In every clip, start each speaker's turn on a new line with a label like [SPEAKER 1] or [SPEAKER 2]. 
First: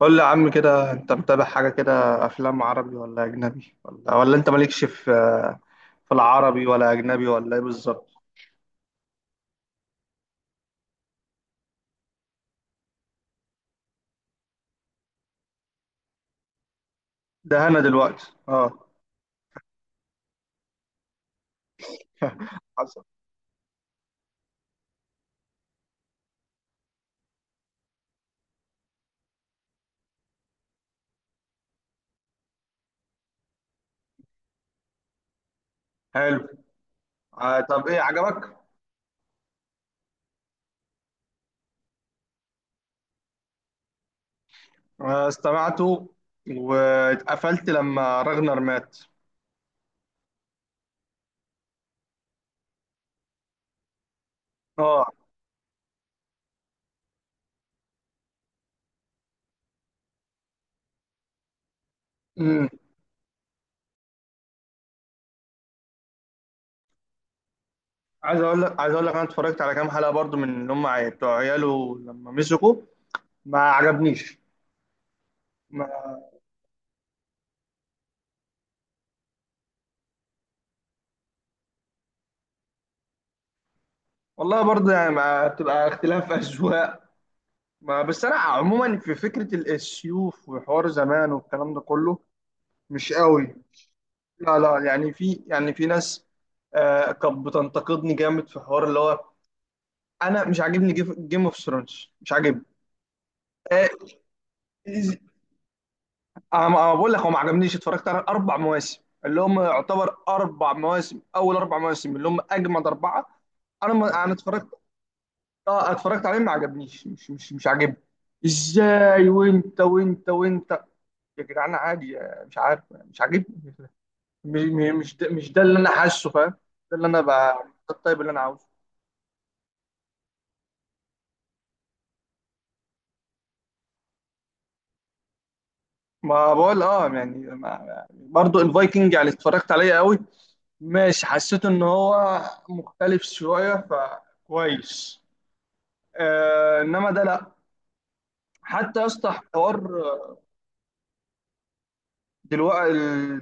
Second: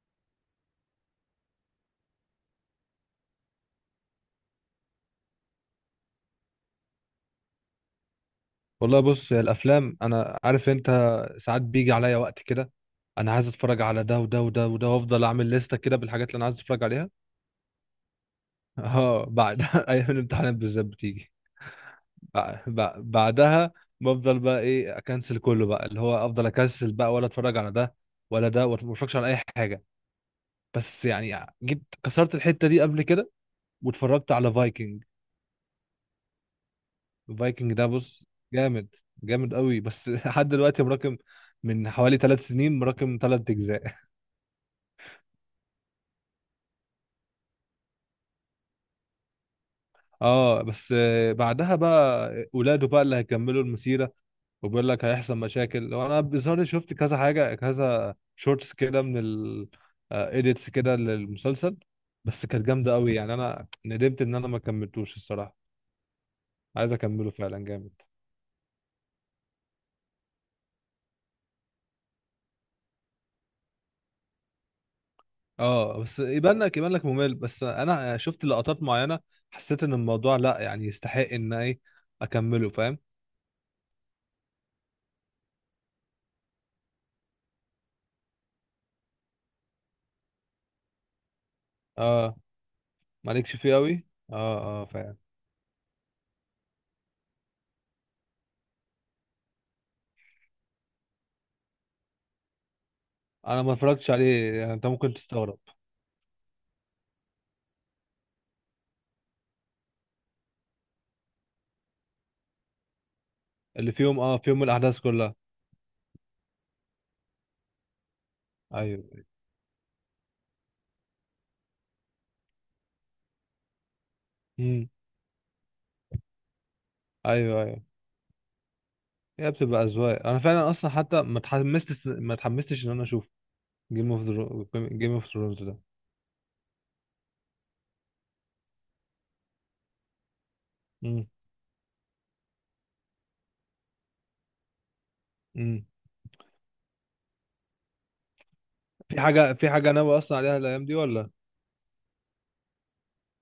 [SPEAKER 1] قول لي يا عم كده، انت متابع حاجة كده؟ افلام عربي ولا اجنبي ولا انت مالكش في العربي ولا اجنبي ولا ايه بالظبط؟
[SPEAKER 2] والله بص يا الافلام، انا عارف انت ساعات بيجي عليا وقت كده. انا عايز اتفرج على ده وده وده وده وافضل اعمل لستة كده بالحاجات اللي انا عايز اتفرج عليها.
[SPEAKER 1] ده انا دلوقتي
[SPEAKER 2] اه، بعد ايام الامتحانات بالذات بتيجي
[SPEAKER 1] حصل.
[SPEAKER 2] بعدها. بفضل بقى ايه، اكنسل كله بقى، اللي هو افضل اكنسل بقى ولا اتفرج على ده ولا ده، وما اتفرجش على اي حاجة. بس يعني جيت كسرت الحتة دي قبل كده، واتفرجت على فايكنج.
[SPEAKER 1] حلو. آه
[SPEAKER 2] فايكنج ده
[SPEAKER 1] طب ايه
[SPEAKER 2] بص،
[SPEAKER 1] عجبك؟
[SPEAKER 2] جامد، جامد قوي. بس لحد دلوقتي مراكم من حوالي 3 سنين، مراكم 3 اجزاء.
[SPEAKER 1] آه استمعته، واتقفلت لما راغنر مات.
[SPEAKER 2] اه بس، آه، بعدها بقى ولاده بقى اللي هيكملوا المسيرة. وبيقول لك
[SPEAKER 1] اه
[SPEAKER 2] هيحصل مشاكل لو انا بظهر. شفت كذا حاجة، كذا شورتس كده من ال آه، edits كده للمسلسل. بس كانت
[SPEAKER 1] امم
[SPEAKER 2] جامدة قوي يعني، انا ندمت ان انا ما كملتوش الصراحة. عايز اكمله فعلا، جامد.
[SPEAKER 1] عايز اقول لك انا اتفرجت على كام حلقة برضو من اللي هم بتوع عياله لما مسكوا. ما عجبنيش.
[SPEAKER 2] اه بس،
[SPEAKER 1] ما
[SPEAKER 2] يبان لك ممل، بس انا شفت لقطات معينة، حسيت ان الموضوع لا يعني يستحق ان ايه اكمله، فاهم.
[SPEAKER 1] والله، برضه يعني ما بتبقى اختلاف اذواق. ما بس انا عموما في فكره السيوف وحوار زمان والكلام ده كله
[SPEAKER 2] اه،
[SPEAKER 1] مش قوي.
[SPEAKER 2] مالكش فيه قوي، اه.
[SPEAKER 1] لا لا،
[SPEAKER 2] اه،
[SPEAKER 1] يعني
[SPEAKER 2] فاهم.
[SPEAKER 1] في، يعني في ناس. آه كانت بتنتقدني جامد في حوار اللي هو انا مش عاجبني. جيم اوف ثرونز مش عاجبني.
[SPEAKER 2] انا ما
[SPEAKER 1] آه
[SPEAKER 2] اتفرجتش عليه يعني، انت ممكن
[SPEAKER 1] إز-
[SPEAKER 2] تستغرب.
[SPEAKER 1] انا بقول لك هو ما عجبنيش، اتفرجت على اربع مواسم، اللي هم يعتبر اربع مواسم اول اربع مواسم، اللي هم اجمد اربعه. انا
[SPEAKER 2] اللي في يوم،
[SPEAKER 1] ما انا
[SPEAKER 2] اه، في يوم الاحداث كلها.
[SPEAKER 1] اتفرجت عليهم، ما عجبنيش، مش عاجبني.
[SPEAKER 2] ايوه.
[SPEAKER 1] ازاي وانت يا جدعان عادي، مش عارف، مش عاجبني.
[SPEAKER 2] امم.
[SPEAKER 1] مش ده اللي انا حاسه، فاهم؟ ده اللي انا
[SPEAKER 2] ايوه
[SPEAKER 1] ده.
[SPEAKER 2] ايوه.
[SPEAKER 1] الطيب اللي انا عاوزه.
[SPEAKER 2] هي بتبقى اذواق. انا فعلا اصلا حتى ما اتحمستش ان انا اشوف جيم اوف جيم اوف ثرونز ده.
[SPEAKER 1] ما بقول اه يعني ما... برضو الفايكنج يعني اتفرجت عليه قوي. ماشي،
[SPEAKER 2] امم.
[SPEAKER 1] حسيت ان هو مختلف شويه فكويس.
[SPEAKER 2] امم.
[SPEAKER 1] آه انما ده لا. حتى يا
[SPEAKER 2] في
[SPEAKER 1] اسطى
[SPEAKER 2] حاجه في
[SPEAKER 1] حوار.
[SPEAKER 2] حاجه ناوي اصلا عليها الايام دي ولا؟
[SPEAKER 1] دلوقتي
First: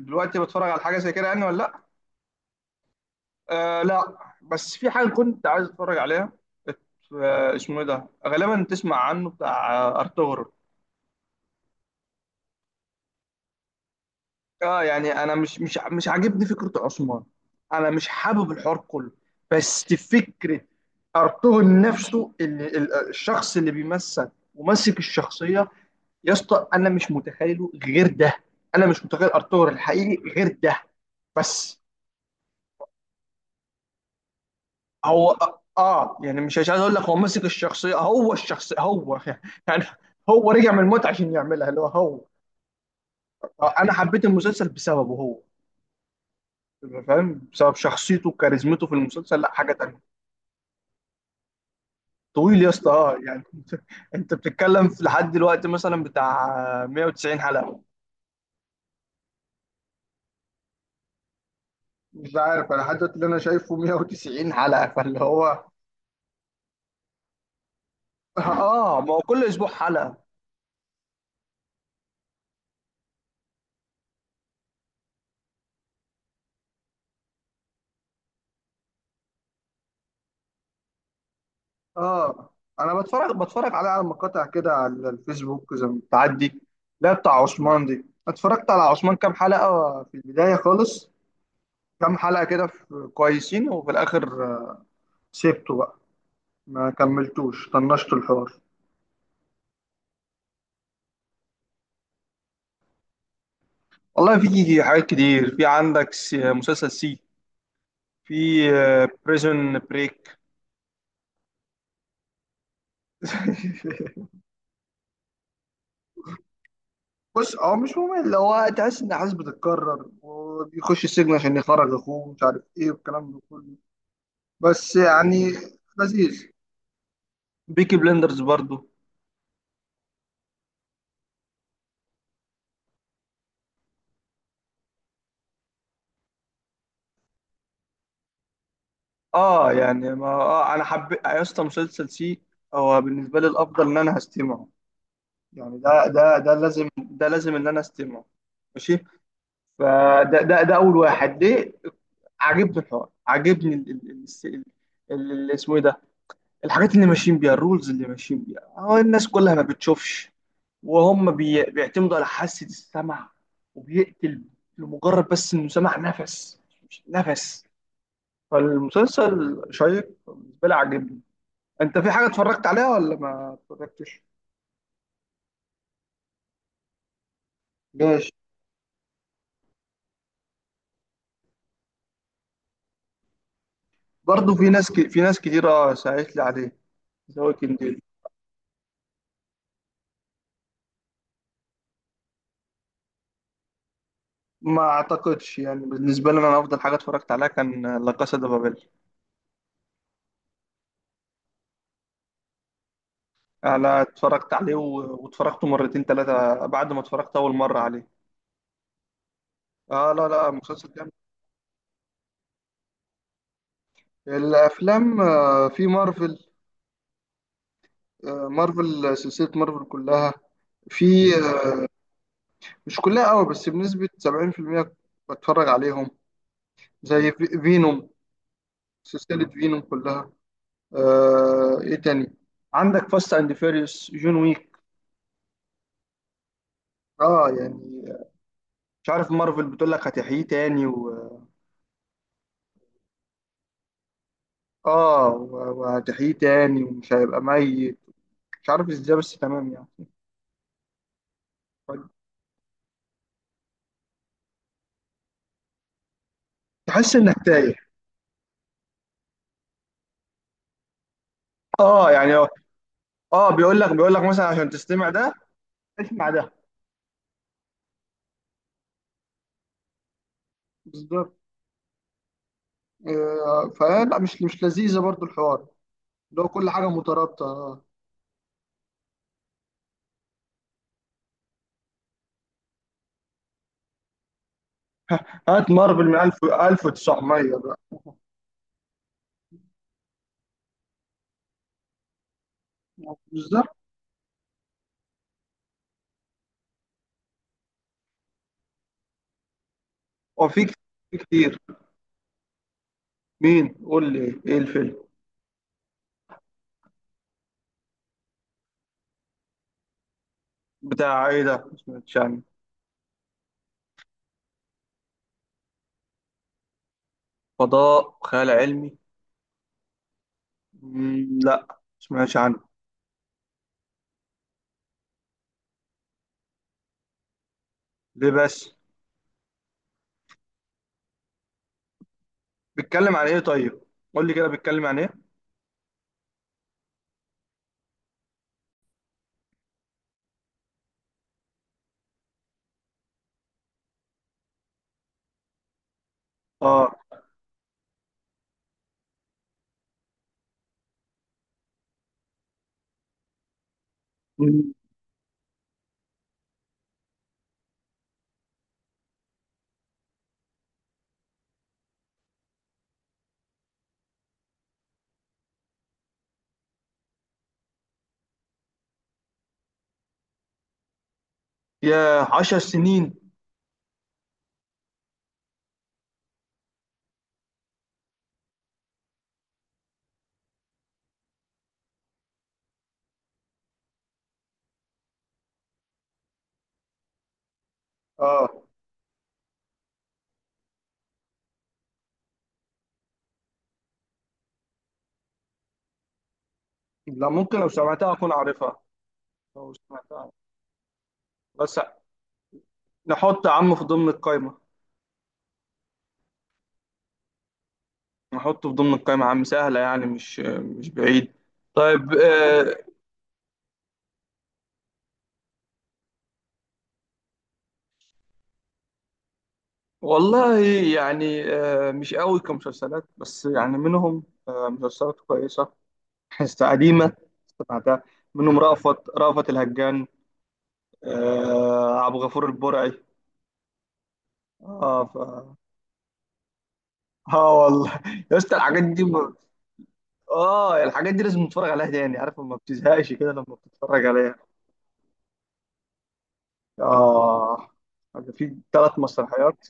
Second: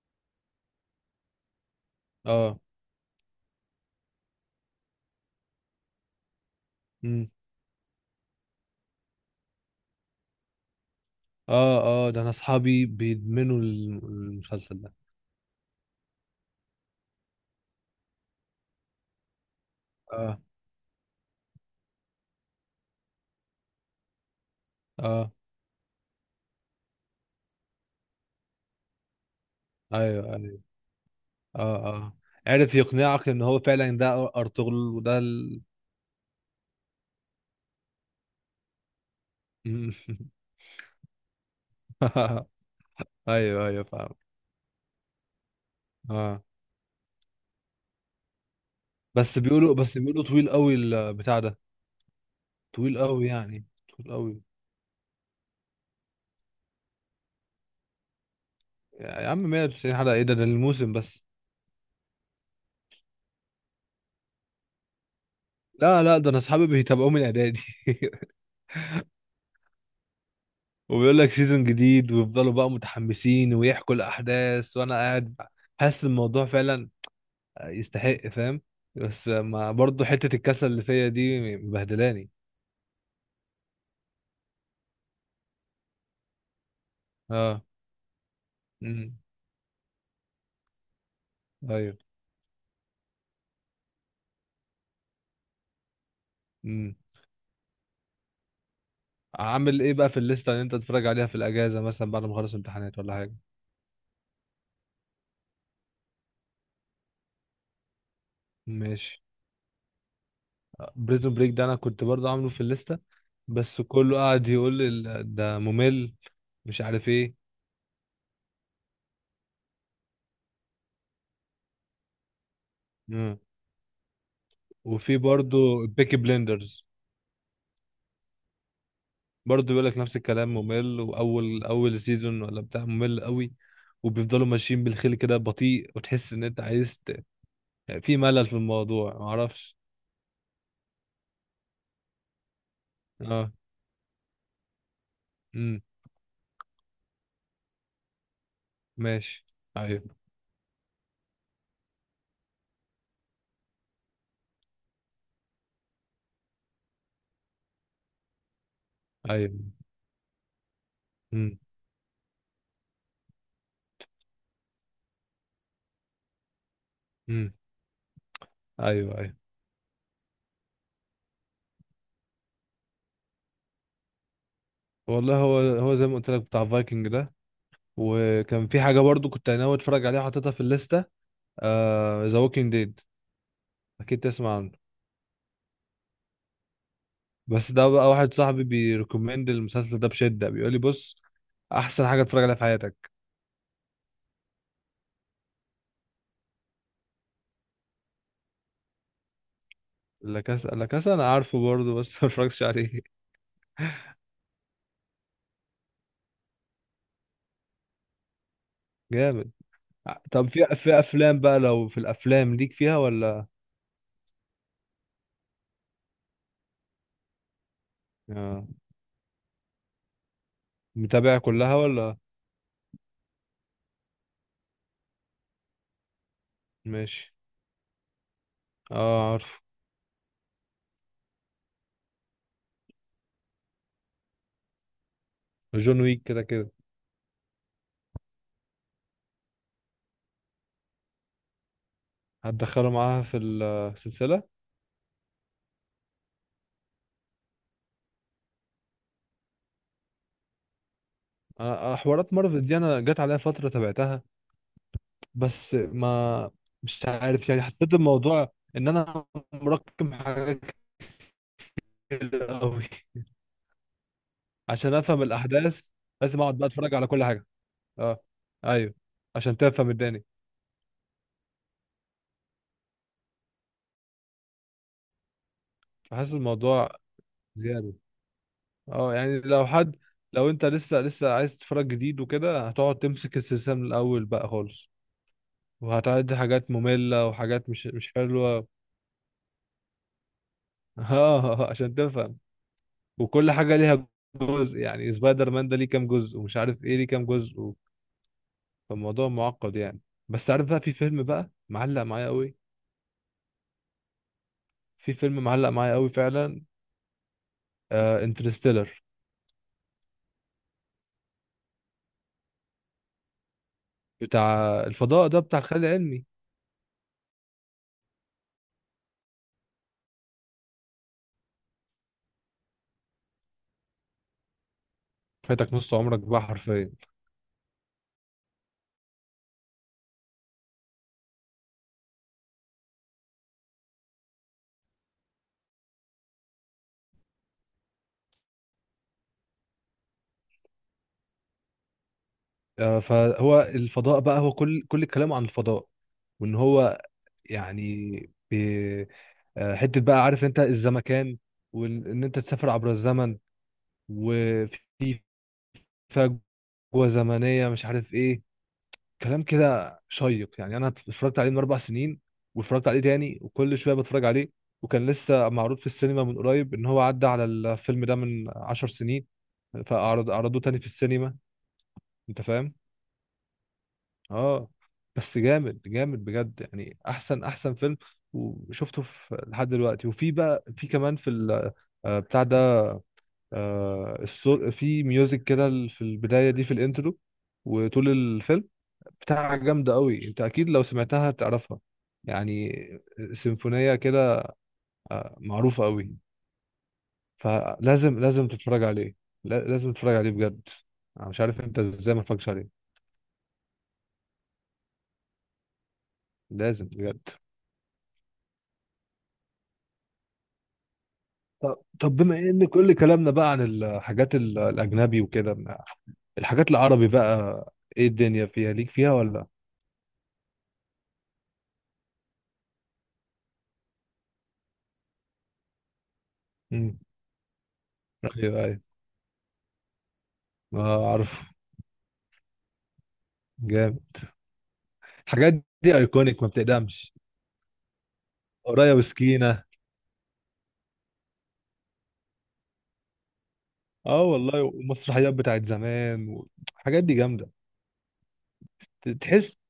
[SPEAKER 1] دلوقتي بتفرج على حاجه زي كده يعني ولا لا؟
[SPEAKER 2] اه.
[SPEAKER 1] آه لا، بس في حاجه كنت عايز اتفرج عليها. ات-
[SPEAKER 2] امم.
[SPEAKER 1] آه، اسمه ايه ده، غالبا تسمع عنه، بتاع ارطغرل.
[SPEAKER 2] اه اه، ده انا اصحابي بيدمنوا المسلسل
[SPEAKER 1] اه
[SPEAKER 2] ده.
[SPEAKER 1] يعني انا مش عاجبني فكره عثمان. انا مش حابب الحوار كله، بس
[SPEAKER 2] اه
[SPEAKER 1] فكره ارطغرل نفسه، اللي الشخص اللي بيمثل وماسك
[SPEAKER 2] اه.
[SPEAKER 1] الشخصيه. يا اسطى انا مش متخيله غير ده، انا مش متخيل ارطغرل الحقيقي
[SPEAKER 2] ايوه
[SPEAKER 1] غير
[SPEAKER 2] ايوه.
[SPEAKER 1] ده.
[SPEAKER 2] اه
[SPEAKER 1] بس.
[SPEAKER 2] اه. عرف يقنعك ان هو فعلا ده ارطغرل وده
[SPEAKER 1] هو
[SPEAKER 2] ال...
[SPEAKER 1] يعني مش مش عايز اقول لك، هو ماسك الشخصيه، هو الشخصيه هو يعني. هو رجع من الموت عشان يعملها اللي هو هو.
[SPEAKER 2] ايوه ايوه،
[SPEAKER 1] انا
[SPEAKER 2] فاهم.
[SPEAKER 1] حبيت المسلسل بسببه هو،
[SPEAKER 2] اه
[SPEAKER 1] فاهم، بسبب شخصيته وكاريزمته في
[SPEAKER 2] بس،
[SPEAKER 1] المسلسل، لا حاجه
[SPEAKER 2] بيقولوا بس
[SPEAKER 1] تانيه.
[SPEAKER 2] بيقولوا طويل قوي البتاع ده.
[SPEAKER 1] طويل يا اسطى،
[SPEAKER 2] طويل قوي
[SPEAKER 1] يعني
[SPEAKER 2] يعني،
[SPEAKER 1] انت
[SPEAKER 2] طويل قوي.
[SPEAKER 1] بتتكلم في لحد دلوقتي مثلا بتاع 190 حلقة.
[SPEAKER 2] يا عم 190 حلقة؟ ايه ده؟ ده الموسم بس.
[SPEAKER 1] مش عارف، انا لحد دلوقتي اللي انا شايفه 190 حلقه، فاللي هو
[SPEAKER 2] لا لا، ده انا اصحابي بيتابعوه من اعدادي.
[SPEAKER 1] اه، ما هو كل اسبوع حلقة.
[SPEAKER 2] وبيقول لك سيزون جديد، ويفضلوا بقى متحمسين ويحكوا الاحداث وانا قاعد. حاسس الموضوع فعلا يستحق، فاهم. بس ما برضه حتة الكسل اللي فيا دي مبهدلاني.
[SPEAKER 1] اه انا بتفرج عليه على مقاطع كده على الفيسبوك زي ما بتعدي. لا بتاع
[SPEAKER 2] اه.
[SPEAKER 1] عثمان دي، اتفرجت على عثمان
[SPEAKER 2] امم.
[SPEAKER 1] كام حلقه في البدايه خالص.
[SPEAKER 2] ايوه.
[SPEAKER 1] كام حلقه كده كويسين، وفي الاخر سيبته بقى، ما
[SPEAKER 2] امم.
[SPEAKER 1] كملتوش، طنشت الحوار.
[SPEAKER 2] عامل ايه بقى في الليسته اللي انت تتفرج عليها في الاجازه، مثلا بعد ما اخلص امتحانات ولا حاجه؟
[SPEAKER 1] والله في حاجات كتير، في عندك مسلسل سي، في
[SPEAKER 2] ماشي.
[SPEAKER 1] بريزون بريك
[SPEAKER 2] بريزون بريك ده انا كنت برضه عامله في الليسته، بس كله قاعد يقول لي ده ممل، مش عارف ايه.
[SPEAKER 1] بص هو مش ممل، اللي هو تحس ان احداث بتتكرر، وبيخش السجن عشان يخرج اخوه، مش عارف ايه والكلام
[SPEAKER 2] مم.
[SPEAKER 1] ده كله، بس
[SPEAKER 2] وفي
[SPEAKER 1] يعني.
[SPEAKER 2] برضه بيكي
[SPEAKER 1] لذيذ.
[SPEAKER 2] بليندرز.
[SPEAKER 1] بيكي بلندرز برضو.
[SPEAKER 2] برضه بيقول لك نفس الكلام، ممل، واول اول سيزون ولا بتاع ممل قوي. وبيفضلوا ماشيين بالخيل كده بطيء، وتحس ان انت عايز ت... في ملل في الموضوع،
[SPEAKER 1] اه
[SPEAKER 2] معرفش.
[SPEAKER 1] يعني ما انا حبيت يا اسطى مسلسل سي. هو بالنسبه لي
[SPEAKER 2] اه.
[SPEAKER 1] الافضل، ان انا هستمعه. يعني
[SPEAKER 2] امم.
[SPEAKER 1] ده ده ده لازم ده لازم ان انا استمعه. ماشي.
[SPEAKER 2] ماشي. ايوه
[SPEAKER 1] فده ده ده اول واحد ليه. عاجبني الحوار، عاجبني اسمه ايه ده، الحاجات اللي ماشيين بيها، الرولز اللي ماشيين بيها، هو الناس كلها ما
[SPEAKER 2] ايوه.
[SPEAKER 1] بتشوفش، وهم
[SPEAKER 2] امم.
[SPEAKER 1] بيعتمدوا على حاسة السمع. وبيقتل لمجرد بس انه سمع نفس، مش
[SPEAKER 2] امم.
[SPEAKER 1] نفس.
[SPEAKER 2] ايوه ايوه.
[SPEAKER 1] فالمسلسل شيق بالنسبة لي، عاجبني. انت في حاجة اتفرجت عليها ولا ما اتفرجتش؟
[SPEAKER 2] والله، هو هو زي ما قلت لك بتاع فايكنج ده.
[SPEAKER 1] ماشي.
[SPEAKER 2] وكان في حاجه برضو كنت ناوي اتفرج عليها، حاططها في الليسته: ذا ووكينج ديد. اكيد
[SPEAKER 1] برضه
[SPEAKER 2] تسمع
[SPEAKER 1] في
[SPEAKER 2] عنه.
[SPEAKER 1] ناس في ناس كتير اه ساعدت لي عليه، ذا
[SPEAKER 2] بس
[SPEAKER 1] ووكينج
[SPEAKER 2] ده
[SPEAKER 1] ديد.
[SPEAKER 2] بقى واحد صاحبي بيريكومند المسلسل ده بشده، بيقول لي: بص، احسن حاجه اتفرج عليها في حياتك.
[SPEAKER 1] ما اعتقدش، يعني بالنسبة لي انا افضل حاجة اتفرجت عليها كان لا كاسا دي بابيل.
[SPEAKER 2] لا كاسا، لا كاسا انا عارفه برضه، بس ما اتفرجش عليه.
[SPEAKER 1] انا اتفرجت عليه واتفرجته مرتين ثلاثة بعد ما اتفرجت اول مرة عليه.
[SPEAKER 2] جامد.
[SPEAKER 1] اه،
[SPEAKER 2] ع-
[SPEAKER 1] لا
[SPEAKER 2] طب،
[SPEAKER 1] لا،
[SPEAKER 2] في
[SPEAKER 1] مسلسل
[SPEAKER 2] في
[SPEAKER 1] جامد.
[SPEAKER 2] افلام بقى؟ لو في الافلام ليك فيها ولا؟
[SPEAKER 1] الافلام في مارفل.
[SPEAKER 2] آه،
[SPEAKER 1] مارفل، سلسله مارفل كلها. في
[SPEAKER 2] متابع كلها
[SPEAKER 1] آه،
[SPEAKER 2] ولا؟
[SPEAKER 1] مش كلها قوي بس بنسبه 70% بتفرج عليهم. زي
[SPEAKER 2] ماشي.
[SPEAKER 1] فينوم،
[SPEAKER 2] اه،
[SPEAKER 1] سلسله
[SPEAKER 2] عارفه.
[SPEAKER 1] فينوم كلها. آه ايه تاني، عندك فاست اند فيريوس، جون ويك.
[SPEAKER 2] جون ويك كده كده.
[SPEAKER 1] اه يعني، مش عارف، مارفل بتقول لك هتحييه تاني.
[SPEAKER 2] هتدخله معاها في السلسله.
[SPEAKER 1] اه وهتحييه تاني ومش هيبقى ميت. مش عارف ازاي، بس تمام يعني،
[SPEAKER 2] آه، آه، حوارات مارفل دي انا جت عليها فتره تابعتها. بس ما، مش
[SPEAKER 1] تحس انك
[SPEAKER 2] عارف يعني،
[SPEAKER 1] تايه.
[SPEAKER 2] حسيت الموضوع ان انا مركم حاجات
[SPEAKER 1] اه يعني،
[SPEAKER 2] كتير قوي.
[SPEAKER 1] بيقول لك مثلا عشان
[SPEAKER 2] عشان
[SPEAKER 1] تستمع
[SPEAKER 2] افهم
[SPEAKER 1] ده،
[SPEAKER 2] الاحداث
[SPEAKER 1] اسمع
[SPEAKER 2] لازم
[SPEAKER 1] ده،
[SPEAKER 2] اقعد بقى اتفرج على كل حاجه. اه. ايوه. عشان تفهم الدنيا.
[SPEAKER 1] بالظبط. فلا مش لذيذة برضو الحوار،
[SPEAKER 2] فحاسس
[SPEAKER 1] اللي هو كل
[SPEAKER 2] الموضوع
[SPEAKER 1] حاجة مترابطة.
[SPEAKER 2] زياده. اه يعني، لو حد، لو انت لسه لسه عايز تتفرج جديد وكده، هتقعد تمسك السلسله من الاول بقى خالص.
[SPEAKER 1] هات مارفل من
[SPEAKER 2] وهتعدي
[SPEAKER 1] 1000
[SPEAKER 2] حاجات ممله
[SPEAKER 1] 1900
[SPEAKER 2] وحاجات
[SPEAKER 1] بقى،
[SPEAKER 2] مش حلوه. اه عشان تفهم. وكل حاجه
[SPEAKER 1] بالظبط.
[SPEAKER 2] ليها جزء. يعني سبايدر مان ده ليه كام جزء، ومش عارف ايه ليه كام جزء. فالموضوع معقد يعني. بس
[SPEAKER 1] وفي
[SPEAKER 2] عارف بقى، في
[SPEAKER 1] في
[SPEAKER 2] فيلم بقى
[SPEAKER 1] كتير.
[SPEAKER 2] معلق معايا قوي.
[SPEAKER 1] مين، قول لي ايه الفيلم.
[SPEAKER 2] في فيلم معلق معايا قوي فعلا: آه، انترستيلر.
[SPEAKER 1] بتاع ايه ده، ما سمعتش عنه.
[SPEAKER 2] بتاع الفضاء ده، بتاع الخيال العلمي.
[SPEAKER 1] فضاء خيال علمي. مم، لا ما سمعتش عنه.
[SPEAKER 2] فاتك نص عمرك بقى حرفيا.
[SPEAKER 1] ليه بس؟ بيتكلم عن ايه طيب؟ قول لي كده، بيتكلم عن ايه؟
[SPEAKER 2] آه، فهو الفضاء بقى، هو كل كلامه عن الفضاء. وان
[SPEAKER 1] اه.
[SPEAKER 2] هو يعني، بي- آه، حته بقى، عارف انت الزمكان، وان انت تسافر عبر الزمن،
[SPEAKER 1] مم.
[SPEAKER 2] وفي فجوه زمنيه، مش عارف ايه، كلام كده شيق يعني. انا اتفرجت عليه من 4 سنين، واتفرجت عليه تاني، وكل شويه بتفرج عليه. وكان لسه معروض في السينما من قريب، ان هو عدى على الفيلم ده من 10 سنين، فاعرض عرضوه تاني في السينما.
[SPEAKER 1] يا
[SPEAKER 2] انت
[SPEAKER 1] عشر
[SPEAKER 2] فاهم.
[SPEAKER 1] سنين
[SPEAKER 2] اه. بس جامد، جامد بجد، يعني احسن، احسن فيلم وشفته في لحد دلوقتي. وفي بقى، في كمان في آه، بتاع ده، آه، الصوت في ميوزك كده في البدايه دي في الانترو وطول
[SPEAKER 1] اه،
[SPEAKER 2] الفيلم بتاع، جامدة قوي. انت اكيد لو سمعتها تعرفها يعني، سيمفونية كده، معروفة قوي.
[SPEAKER 1] لا ممكن لو سمعتها
[SPEAKER 2] فلازم
[SPEAKER 1] اكون
[SPEAKER 2] لازم
[SPEAKER 1] عارفها.
[SPEAKER 2] تتفرج عليه.
[SPEAKER 1] لو
[SPEAKER 2] لازم
[SPEAKER 1] سمعت
[SPEAKER 2] تتفرج
[SPEAKER 1] عنه.
[SPEAKER 2] عليه بجد. انا مش عارف
[SPEAKER 1] بس،
[SPEAKER 2] انت ازاي ما اتفرجتش عليه.
[SPEAKER 1] نحط عم في ضمن القايمة،
[SPEAKER 2] لازم بجد.
[SPEAKER 1] نحطه في ضمن القايمة عم، سهلة يعني مش بعيد.
[SPEAKER 2] طب
[SPEAKER 1] طيب.
[SPEAKER 2] طب، بما ان كل كلامنا بقى عن الحاجات الاجنبي وكده، الحاجات العربي بقى، ايه الدنيا فيها؟ ليك فيها ولا؟
[SPEAKER 1] والله يعني، مش قوي كمسلسلات، بس يعني منهم مسلسلات كويسة. حس
[SPEAKER 2] امم.
[SPEAKER 1] قديمة، سمعتها، منهم
[SPEAKER 2] ايوه ايوه،
[SPEAKER 1] رأفت الهجان.
[SPEAKER 2] ما اعرف.
[SPEAKER 1] آه، عبد الغفور البرعي.
[SPEAKER 2] جامد.
[SPEAKER 1] اه ف...
[SPEAKER 2] الحاجات دي ايكونيك، ما بتقدمش.
[SPEAKER 1] اه والله يا اسطى، الحاجات
[SPEAKER 2] قرايه
[SPEAKER 1] دي
[SPEAKER 2] وسكينه.
[SPEAKER 1] اه، الحاجات دي لازم نتفرج عليها تاني، عارف، ما بتزهقش كده لما بتتفرج
[SPEAKER 2] اه
[SPEAKER 1] عليها.
[SPEAKER 2] والله، ومسرحيات بتاعت زمان والحاجات دي جامده.
[SPEAKER 1] آه، في ثلاث
[SPEAKER 2] تحس،
[SPEAKER 1] مسرحيات.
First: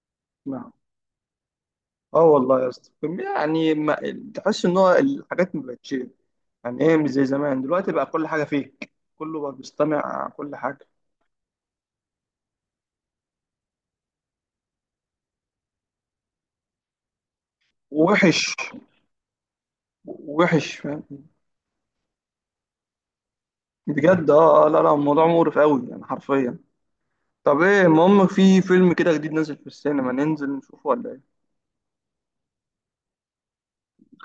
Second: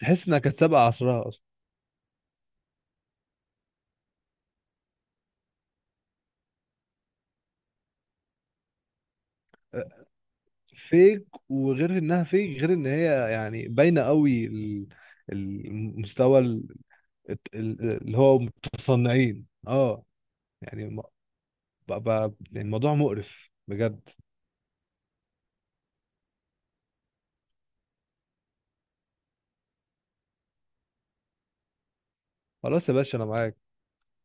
[SPEAKER 2] تحس انها كانت
[SPEAKER 1] نعم.
[SPEAKER 2] سابقه عصرها اصلا.
[SPEAKER 1] اه والله يا اسطى، يعني ما تحس ان هو الحاجات ما بقتش. يعني ايه، مش زي زمان، دلوقتي بقى كل حاجه فيك، كله بقى بيستمع كل حاجه.
[SPEAKER 2] فيك، وغير انها فيك، غير ان هي يعني باينه قوي المستوى، اللي هو
[SPEAKER 1] وحش.
[SPEAKER 2] متصنعين، اه.
[SPEAKER 1] وحش،
[SPEAKER 2] يعني
[SPEAKER 1] فاهم.
[SPEAKER 2] يعني الموضوع مقرف بجد.
[SPEAKER 1] بجد. لا لا، الموضوع مقرف قوي يعني، حرفيا. طب ايه، المهم، في فيلم كده جديد نازل في السينما ننزل نشوفه ولا ايه؟
[SPEAKER 2] خلاص يا باشا، انا معاك.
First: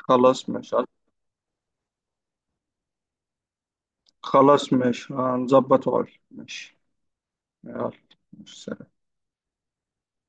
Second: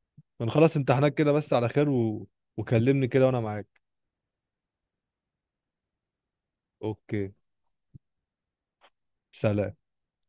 [SPEAKER 1] خلاص ماشي.
[SPEAKER 2] بنخلص امتحانات كده بس على خير، و... وكلمني كده وانا معاك.
[SPEAKER 1] خلاص، ماشي، هنظبط وأقول. ماشي.
[SPEAKER 2] اوكي.
[SPEAKER 1] يلا. ماشي.
[SPEAKER 2] سلام.